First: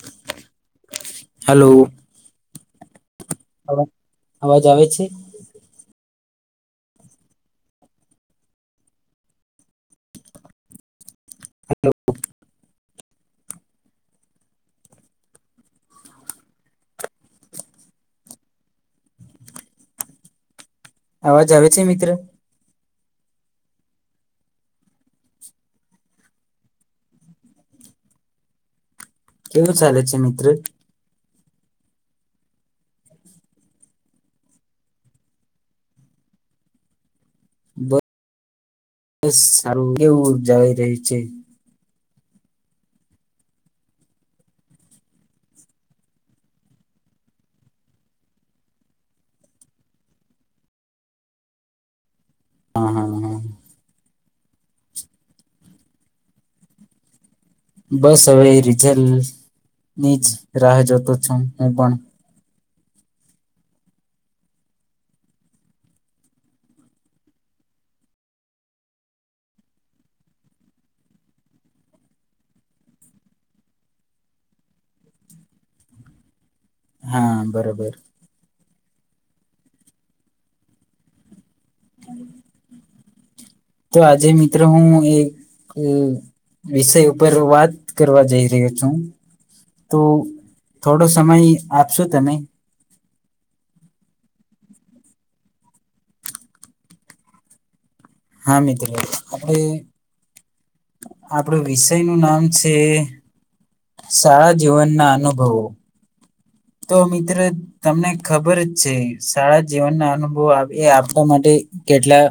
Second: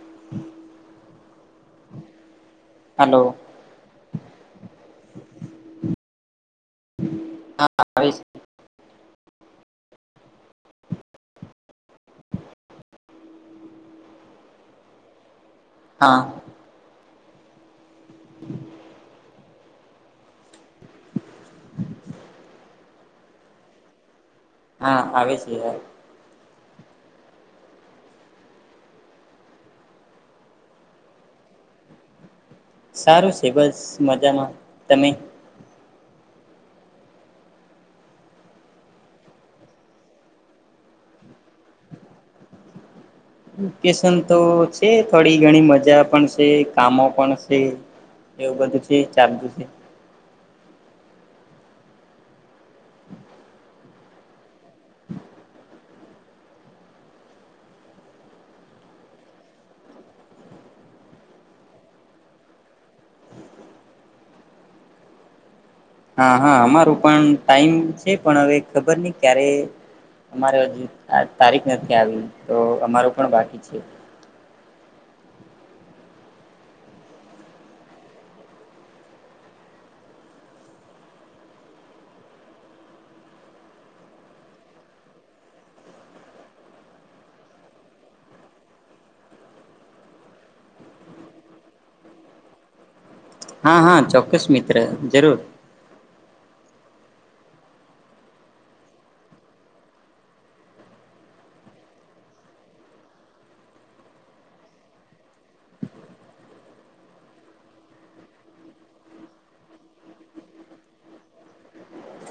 [inaudible] હાલો. Hello અવા અવાજ આવે છે? હા આવે છે. હાલો. હા. અવાજ આવે છે મિત્ર? હા આવે છે આવે. કેવું ચાલે છે મિત્ર? સારું છે બસ મજામાં, તમે? બસ સારું કેવું ઉજવાઈ રહી છે. વકેશન તો છે થોડી ઘણી મજા પણ છે કામો પણ છે એવું બધું છે ચાલું છે. હા હા હા. બસ હવે રીઝેલની જ રાહ જોતો છું હું પણ. હા હા અમારો પણ ટાઈમ છે પણ હવે ખબર નહી ક્યારે અરે હજુ તારીખ નથી આવી તો અમાર પણ બાકી છે. હા બરોબર. તો આજે મિત્રો હું એક વિષય ઉપર વાત કરવા જઈ રહ્યો છું તો થોડો સમય આપશો તમે. હા હા ચોક્કસ મિત્ર જરૂર. હા મિત્રો આપણે આપણ વિષય નું નામ છે શાળા જીવનના અનુભવો તો મિત્રો તમને ખબર જ છે શાળા જીવનના અનુભવો એ આપવા માટે કેટલા.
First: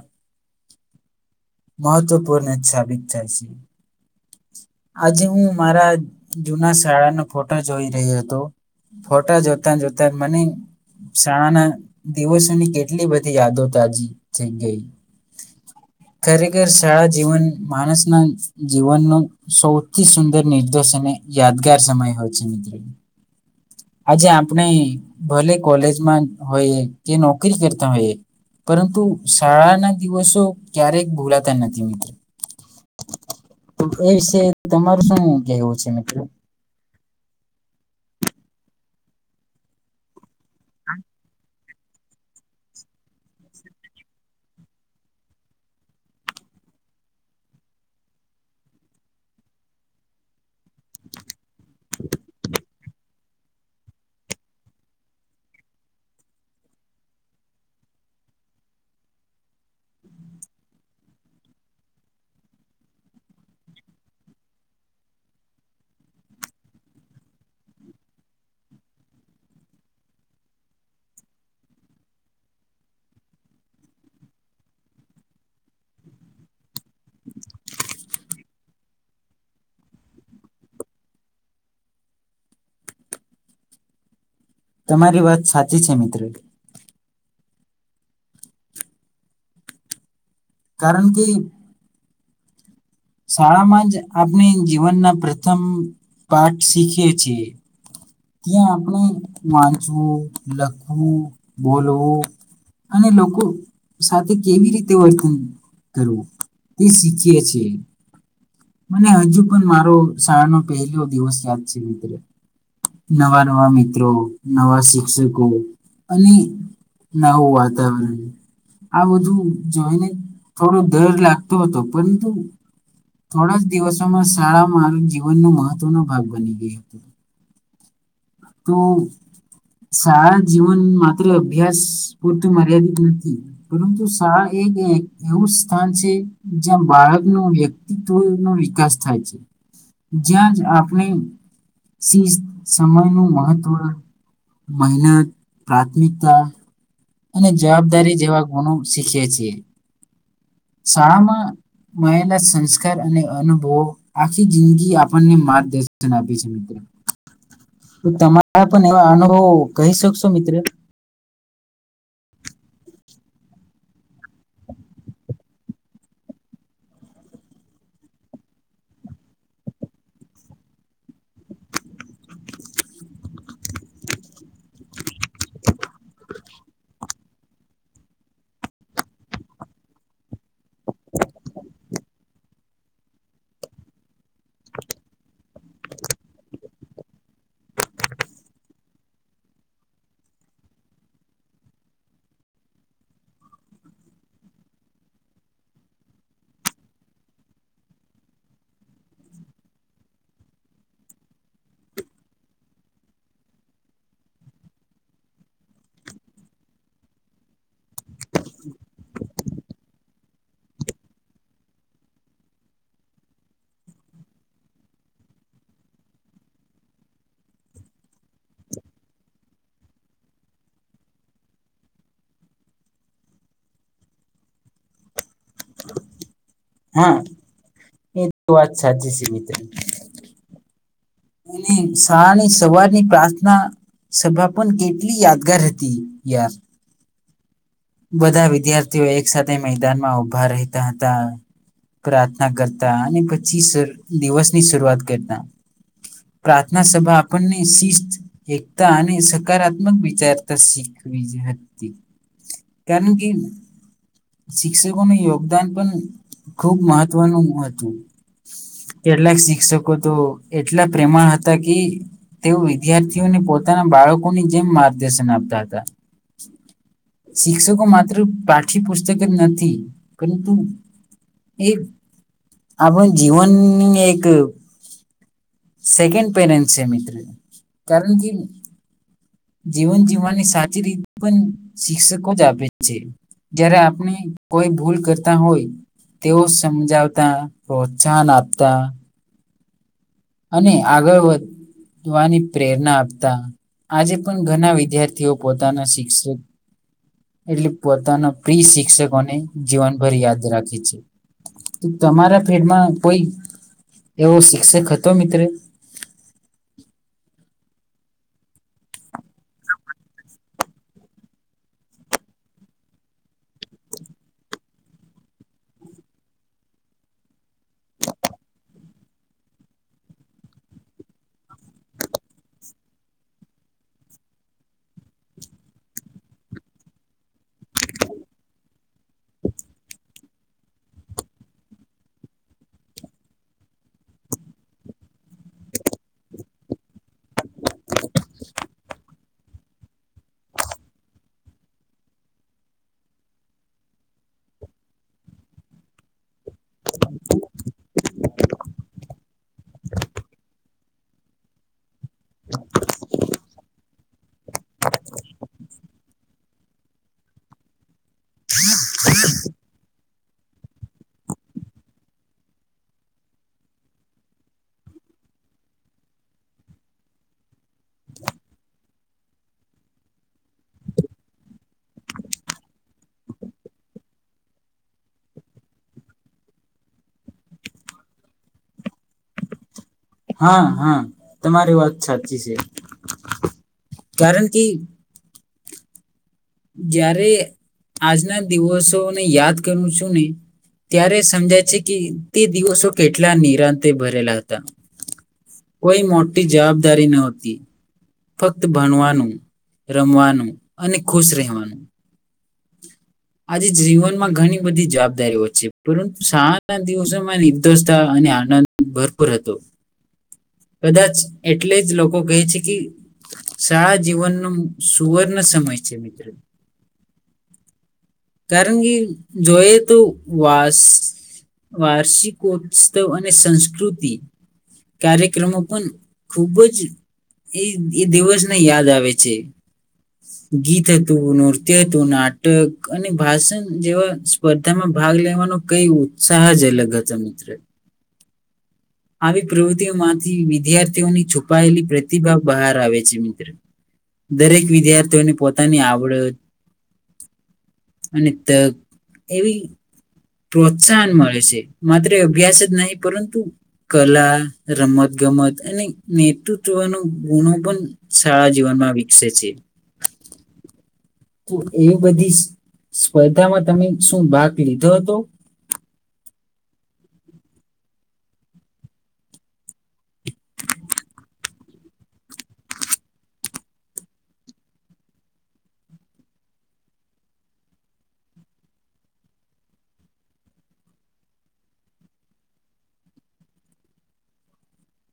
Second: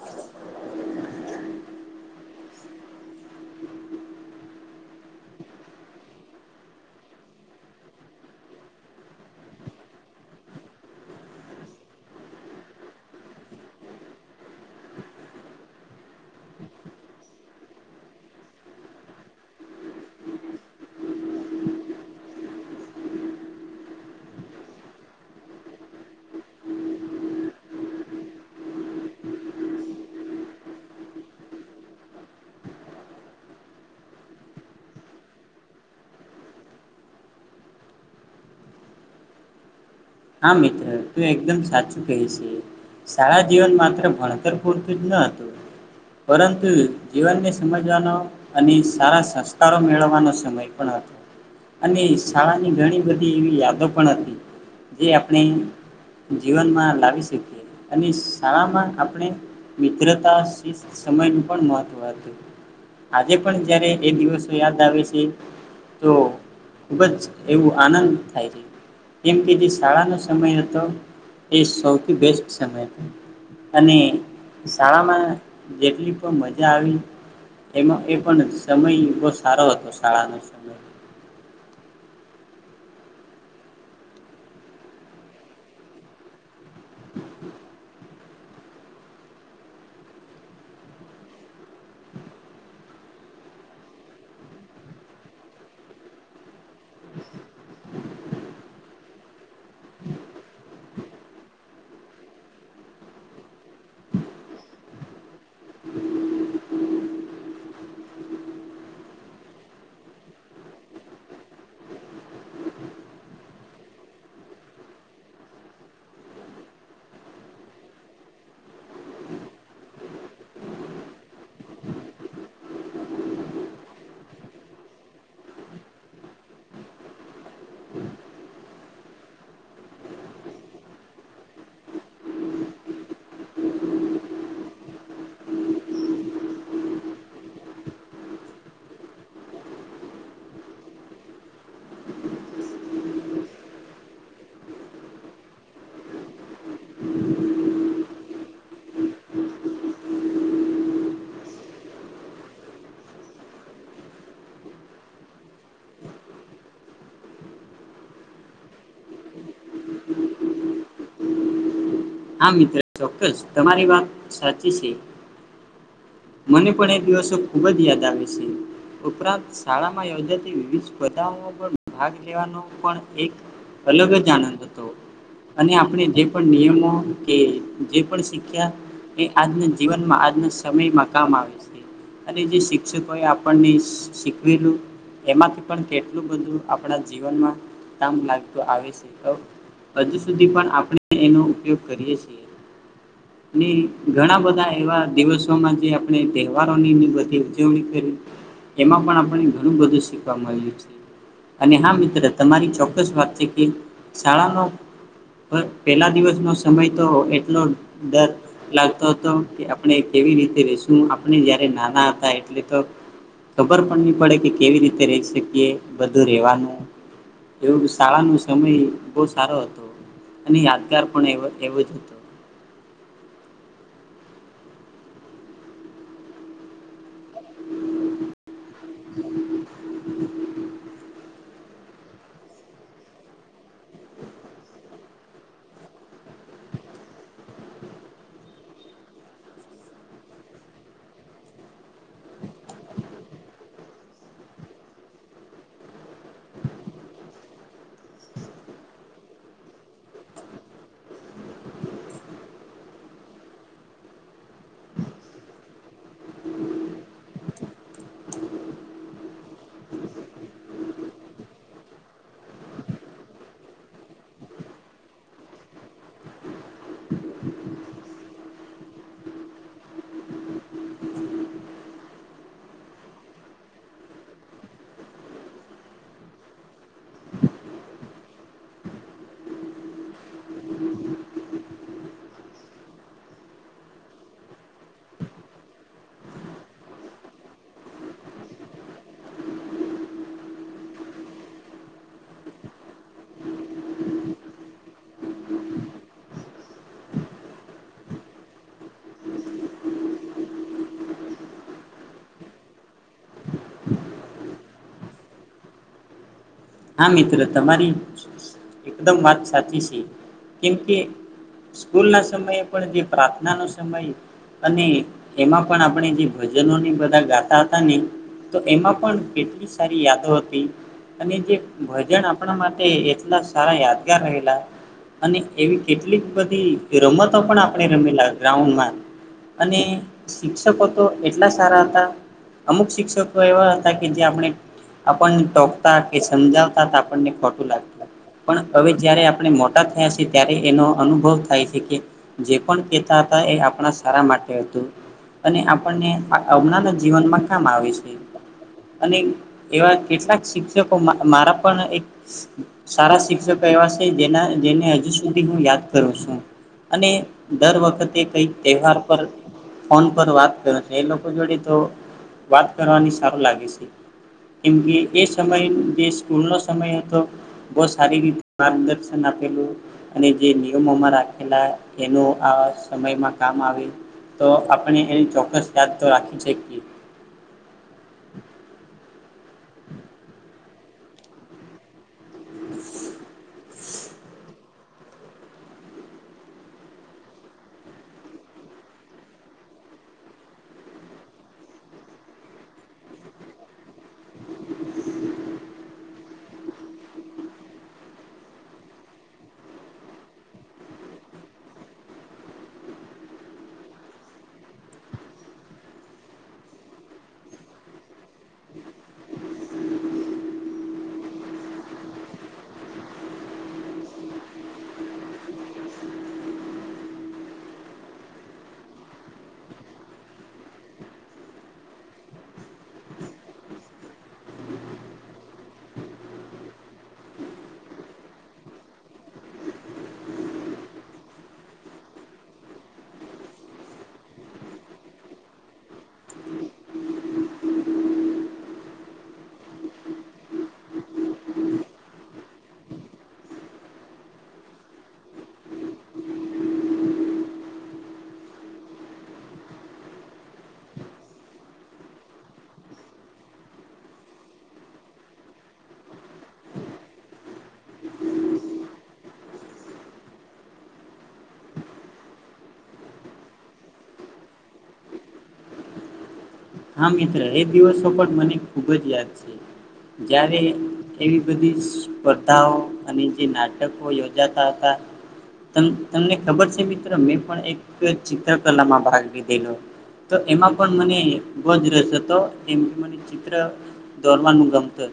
મહત્ત્વપૂર્ણછાાવિત થાય છે. આજે હું મારા જૂના શાળાનો ફોટા જોઈ રહ્યો હતો ફોટા જોતા જોતા મને શાળાના દિવસોની કેટલી બધી યાદો તાજી થઈ ગઈ ખરેખર શાળા જીવન માણસના જીવનનો. સૌથી સુંદર નિર્દોષ અને યાદગાર સમય હોય છે મિત્રો આજે આપણે ભલે કોલેજમાં હોય કે નોકરી કરતા હોઈએ પરંતુ શાળાના દિવસો ક્યારેક ભૂલાતા નથી મિત્રો. એ વિશે તમારું શું કવું છે મિત્રો. હા મિત્ર તું એકદમ સાચ. સારા જીવન માત્ર ભણતર પૂરતું જ ન હતું પરંતુ જીવનને સમજવાનો અને સારા સંસ્કારો મેળવવાનો સમય પણ હતો. અને શાળા ની ઘણી બધી. એવી યાદો પણ હતી. જે આપણે જીવનમાં લાવી શકીએ અને શાળામાં આપણે મિત્રતા શિ સમયનું પણ મહત્ત્વ હતું આજે પણ જ્યારે એ દિવસો યાદ આવે છે તો ખૂબ જ એવું આનંદ થાય છે કેમ કે જે. શાળાનો સમય હતો એ સૌથી બેસ્ટ સમય હતો અને શાળામાં જેટલી પણ મજા આવી એમાં એ પણ સમય બહુ સારો હતો શાળાનો સમય. તમારી વાત સાચી છે મિત્રો. કારણ કે. શાળામાં જ આપણે જીવનના પ્રથમ પાઠ શીખીએ છીએ ત્યાં આપણે વાંચવું લખવું બોલવું અને લોકો સાથે કેવી રીતે વર્કિંગ કરવું તે શીખીએ છેીએ. મને હજુ પણ મારો શાળાનો પહેલો દિવસ યાદ છે મિત્ર નવા નવા મિત્રો નવા શિક્ષકો અને નવું વાતાવરણ આ બધું જોઈને થોડો ડર લાગતો હતો પરંતુ. થોડા જ દિવસોમાં શાળા મારું જીવનનો મહત્ત્વનો ભાગ બની ગઈ હતો. તો શાળા જીવન માત્ર અભ્યાસ પૂરતું મર્યાદિત નથી પરંતુ શાળા એક એવું સ્થાન છે જ્યાં બાળક ન વ્યક્તિત્વ નો વિકાસ થાય છે જ્યાં જ આપણે શ સમયનું. મહત્વ મહિલા પ્રાથમિકતા. અને જવાબદારી જેવા ગુણો શીખીએ છીએ શાળામાં મળલા સંસ્કાર અને અનુભવો આખી જિંદગી આપણને માર્ગદર્શન આપે છે મિત્રો તો તમારા પણ એવા અનુભવો કહી શકશો મિત્ર. હા મિત્ર ચોક્કસ તમારી વાત સાચી છે મને પણ એ દિવસો ખુબ જ યાદ આવે છે ઉપરાંત શાળામાં યોજાતી વિવિધ. બધા પણ ભાગ લેવાનો. એક અલગ જ આનંદ હતો અને આપણે જે પણ નિયમો. કે જે પણ શીખ્યા એ આજના જીવનમાં આજના સમયમાં કામ આવે છે અને જે શિક્ષકો એ આપણને શીખવેલું એમાંથી પણ કેટલું બધું આપણા જીવનમાં કામ લાગતું આવે છે હજુ સુધી પણ આપણે એનો ઉપયોગ. અને ઘણા બધા એવા દિવસોમાં જે આપણે તહેવારોની બધી ઉજવણી કરી એમાં પણ આપણે ઘણું બધું શીખવા મળ્યું છે અને હા મિત્ર તમારી ચોક્કસ વાત છે કે શાળાનો પેલા દિવસનો. સમય તો એટલો ડર લાગતો હતો કે આપણે કેવી રીતે રશું આપણે જયારે નાના હતા એટલે તો ખબર પણ નહી પડે કે કેવી રીતે રહી શકીએ બધું રહેેવાનું એવું શાળાનો સમય બહુ સારો હતો અને યાદગાર પણ એ. એવું જ હતું. હા એ. ું વાત સાચી છે મિત્ર. અને શાળાની સવારની પ્રાર્થના સભા પણ કેટલી યાદગાર હતી યાર. બધા વિદ્યાર્થીઓ એક સાથે મેદાનમાં ઉભા રહેતા હતા પ્રાર્થના કરતા અને પછી દિવસની શરૂઆત કરતા પ્રાર્થના સભા આપણને શિસ્ત એકતા અને સકારાત્મક વિચારતા શીખવી હતી. કારણ કે શિક્ષકોનું યોગદાન પણ ખૂબ મહત્વનું હતું કેટલાક શિક્ષકો તો એટલા પ્રેમા હતા કે તેઓ વિદ્યાર્થીઓને પોતાના બાળકોની જેમ માર્ગદર્શન આપતા હતા. શિક્ષકો માત્ર પાઠ્યપુસ્તક જ નથી પરંતુ એક આપણે જીવનની એક. સેકન્ડ પેરેન્ટ છે મિત્ર કારણ કે જીવન જીવવાની સાચી રીતે પણ શિક્ષકો જ આપે છે જય્યારે આપણે કોઈ ભૂલ કરતા હોય તેઓ સમજાવતા પ્રોત્સાહન આપતા. અને આગળ વધવાની પ્રેરણા આપતા આજે પણ ઘણા વિદ્યાર્થીઓ પોતાના શિક્ષક એટલે પોતાના પ્રિ શિક્ષકોને જીવનભર યાદ રાખે છે તમારા ફીડમાં કોઈ એવો શિક્ષક તો મિત્ર. હા મિત્ર તમારી એકદમ વાત સાચી છે કેમકે સ્કૂલના સમયે પણ જે પ્રાર્થનાનો સમય અને એમાં પણ આપણે જે ભજનોને બધા ગાતા હતા ને તો એમાં પણ કેટલી સારી યાદો હતી અને જે. ભજન આપણા માટે એટલા સારા યાદગાર રહેલા અને એવી કેટલીક બધી રમત. તો પણ આપણે રમેલા ગ્રાઉન્ડ માં. અને શિક્ષકો તો એટલા સારા હતા. અમુક શિક્ષકો એવા હતા કે જે આપણે આપડને ટોકતા કે સમજાવતા આપણને ખોટું લાગતું. પણ હવે જ્યારે આપણે મોટા થયા છીએ ત્યારે એનો અનુભવ થાય છે કે જે પણ કહેતા તા એ આપણા સારા માટે હતું. અને આપણને આ આવનારા જીવનમાં કામ આવે છે. અને એવા કેટલાક શિક્ષક તો મા મારા પણ એક સારા શિક્ષક એવા છે. જેના જેને હજુ સુધી હું યાદ કરું છું. અને દર વખતે કઈક તહેવાર પર ફોન પર વાત કરું છું. એ લોકો જોડે તો વાત કરવાની સારું લાગે શે. કેમ કે એ સમય જે સ્કૂલનો સમય હતો. બઉ સારી રીતે માર્ગદર્શન આપેલું અને જે નિયમોમાં રાખેલા એનું આ સમયમાં કામ આવે તો આપણે એને ચોક્કસ યાદ તો રાખી શકીએ. હા હા તમારી વાત સાચી છે. કારણ કે જ્યારે આજના દિવસોને યાદ કરું છું ને ત્યારે સમજાય છે કે તે દિવસો કેટલા નિરાંતે ભરેલા હતા. કોઈ મોટી જવાબદારી ન હતી. ફક્ત ભણવાનું, રમવાનું અને ખુશ રહેવાનું. આજે જીવનમાં ઘણી બધી જવાબદારીઓ છે. પરંતુ શાળાના દિવસોમાં નિર્દોષતા અને આનંદ ભરપૂર હતો. કદાચ એટલે જ લોકો કહે છે કે શાળા જીવનનો સુવર્ણ સમય છે મિત્રો. કારણ કે જોયે તો વાસ વાર્ષિકોત્સવ અને સંસ્કૃતિ કાર્યક્રમો પણ ખુબ જ એ એ દિવસને યાદ આવે છે. ગીત હતું, નૃત્ય હતું, નાટ ક અને ભાષણ જેવા સ્પર્ધામાં ભાગ લેવાનો કઈ ઉત્સાહ જ અલગ હતો મિત્ર. આવી પ્રવૃત્તિઓમાંથી વિદ્યાર્થીઓની છુપાયેલી પ્રતિભા બહાર આવે છે મિત્ર. દરેક વિદ્યાર્થીઓને પોતાની આવડત અને તક એવી પ્રોત્સાહન મળે છે. માત્ર અભ્યાસ જ નહીં પરંતુ કલા, રમત-ગમત અને નેતૃત્વનો ગુણો પણ શાળા જીવનમાં વિકસે છે. તો એ બધી સ્પર્ધામાં તમે શું ભાગ લીધો હતો? હા મિત્ર એ દિવસો પણ મને ખુબ જ યાદ છે. જયારે એવી બધી સ્પર્ધાઓ અને જે નાટકો યોજાતા હતા. તમ તમને ખબર છે મિત્ર મેં પણ એક ચિત્રકલામાં ભાગ લીધેલો. તો એમાં પણ મને ગજરસ હતો. એમ મને ચિત્ર દોરવાનું ગમતું હતું.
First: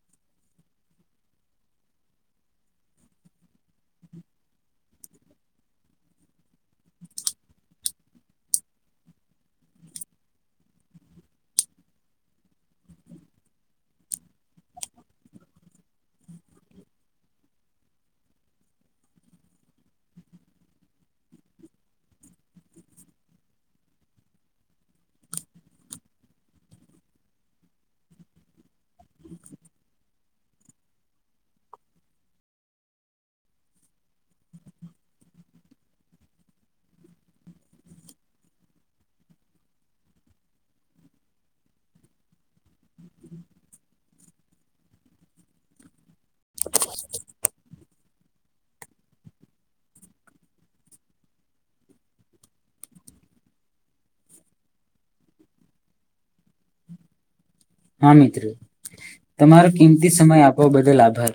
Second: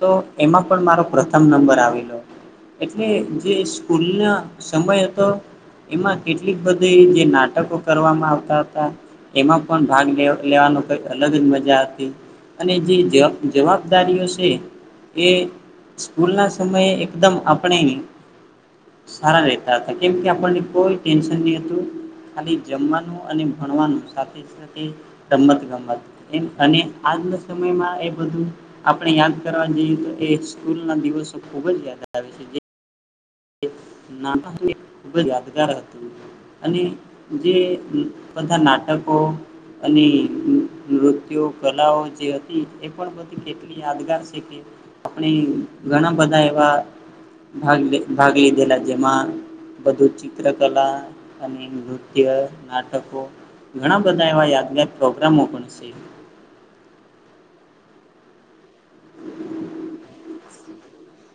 તો એમાં પણ મારો પ્રથમ નંબર આવેલો. એટલે જે સ્કૂલના સમય હતો. એમાં કેટલીક બધી જે નાટકો કરવામાં આવતા હતા. એમાં પણ ભાગ લેવા લેવાનો કઈક અલગ જ મજા હતી. અને જે જવાબદારીઓ છે એ સ્કૂલના સમયે એકદમ આપણે સારા રહેતા હતા. કેમ કે આપણને કોઈ ટેન્શન નહી હતું. ખાલી જમવાનું અને ભણવાનું સાથે સાથે રમત-ગમત એમ અને આજના સમયમાં એ બધું આપણે યાદ કરવા જઈએ તો એ સ્કૂલના દિવસો ખૂબ જ યાદ આવે છે જે નાન હતું એ ખૂબ જ યાદગાર હતું. અને જે બધા નાટકો અને નૃત્યો કલાઓ જે હતી એ પણ બધી કેટલી યાદગાર છે કે આપણે ઘણા બધા એવા ભાગ લે ભાગ લીધેલા જેમાં બધું ચિત્રકલા અને નૃત્ય-નાટકો ઘણા બધા એવા યાદગાર પ્રોગ્રામો પણ છે. હા મિત્ર તમારો કિંમતી સમય આપવા બદલ આભાર.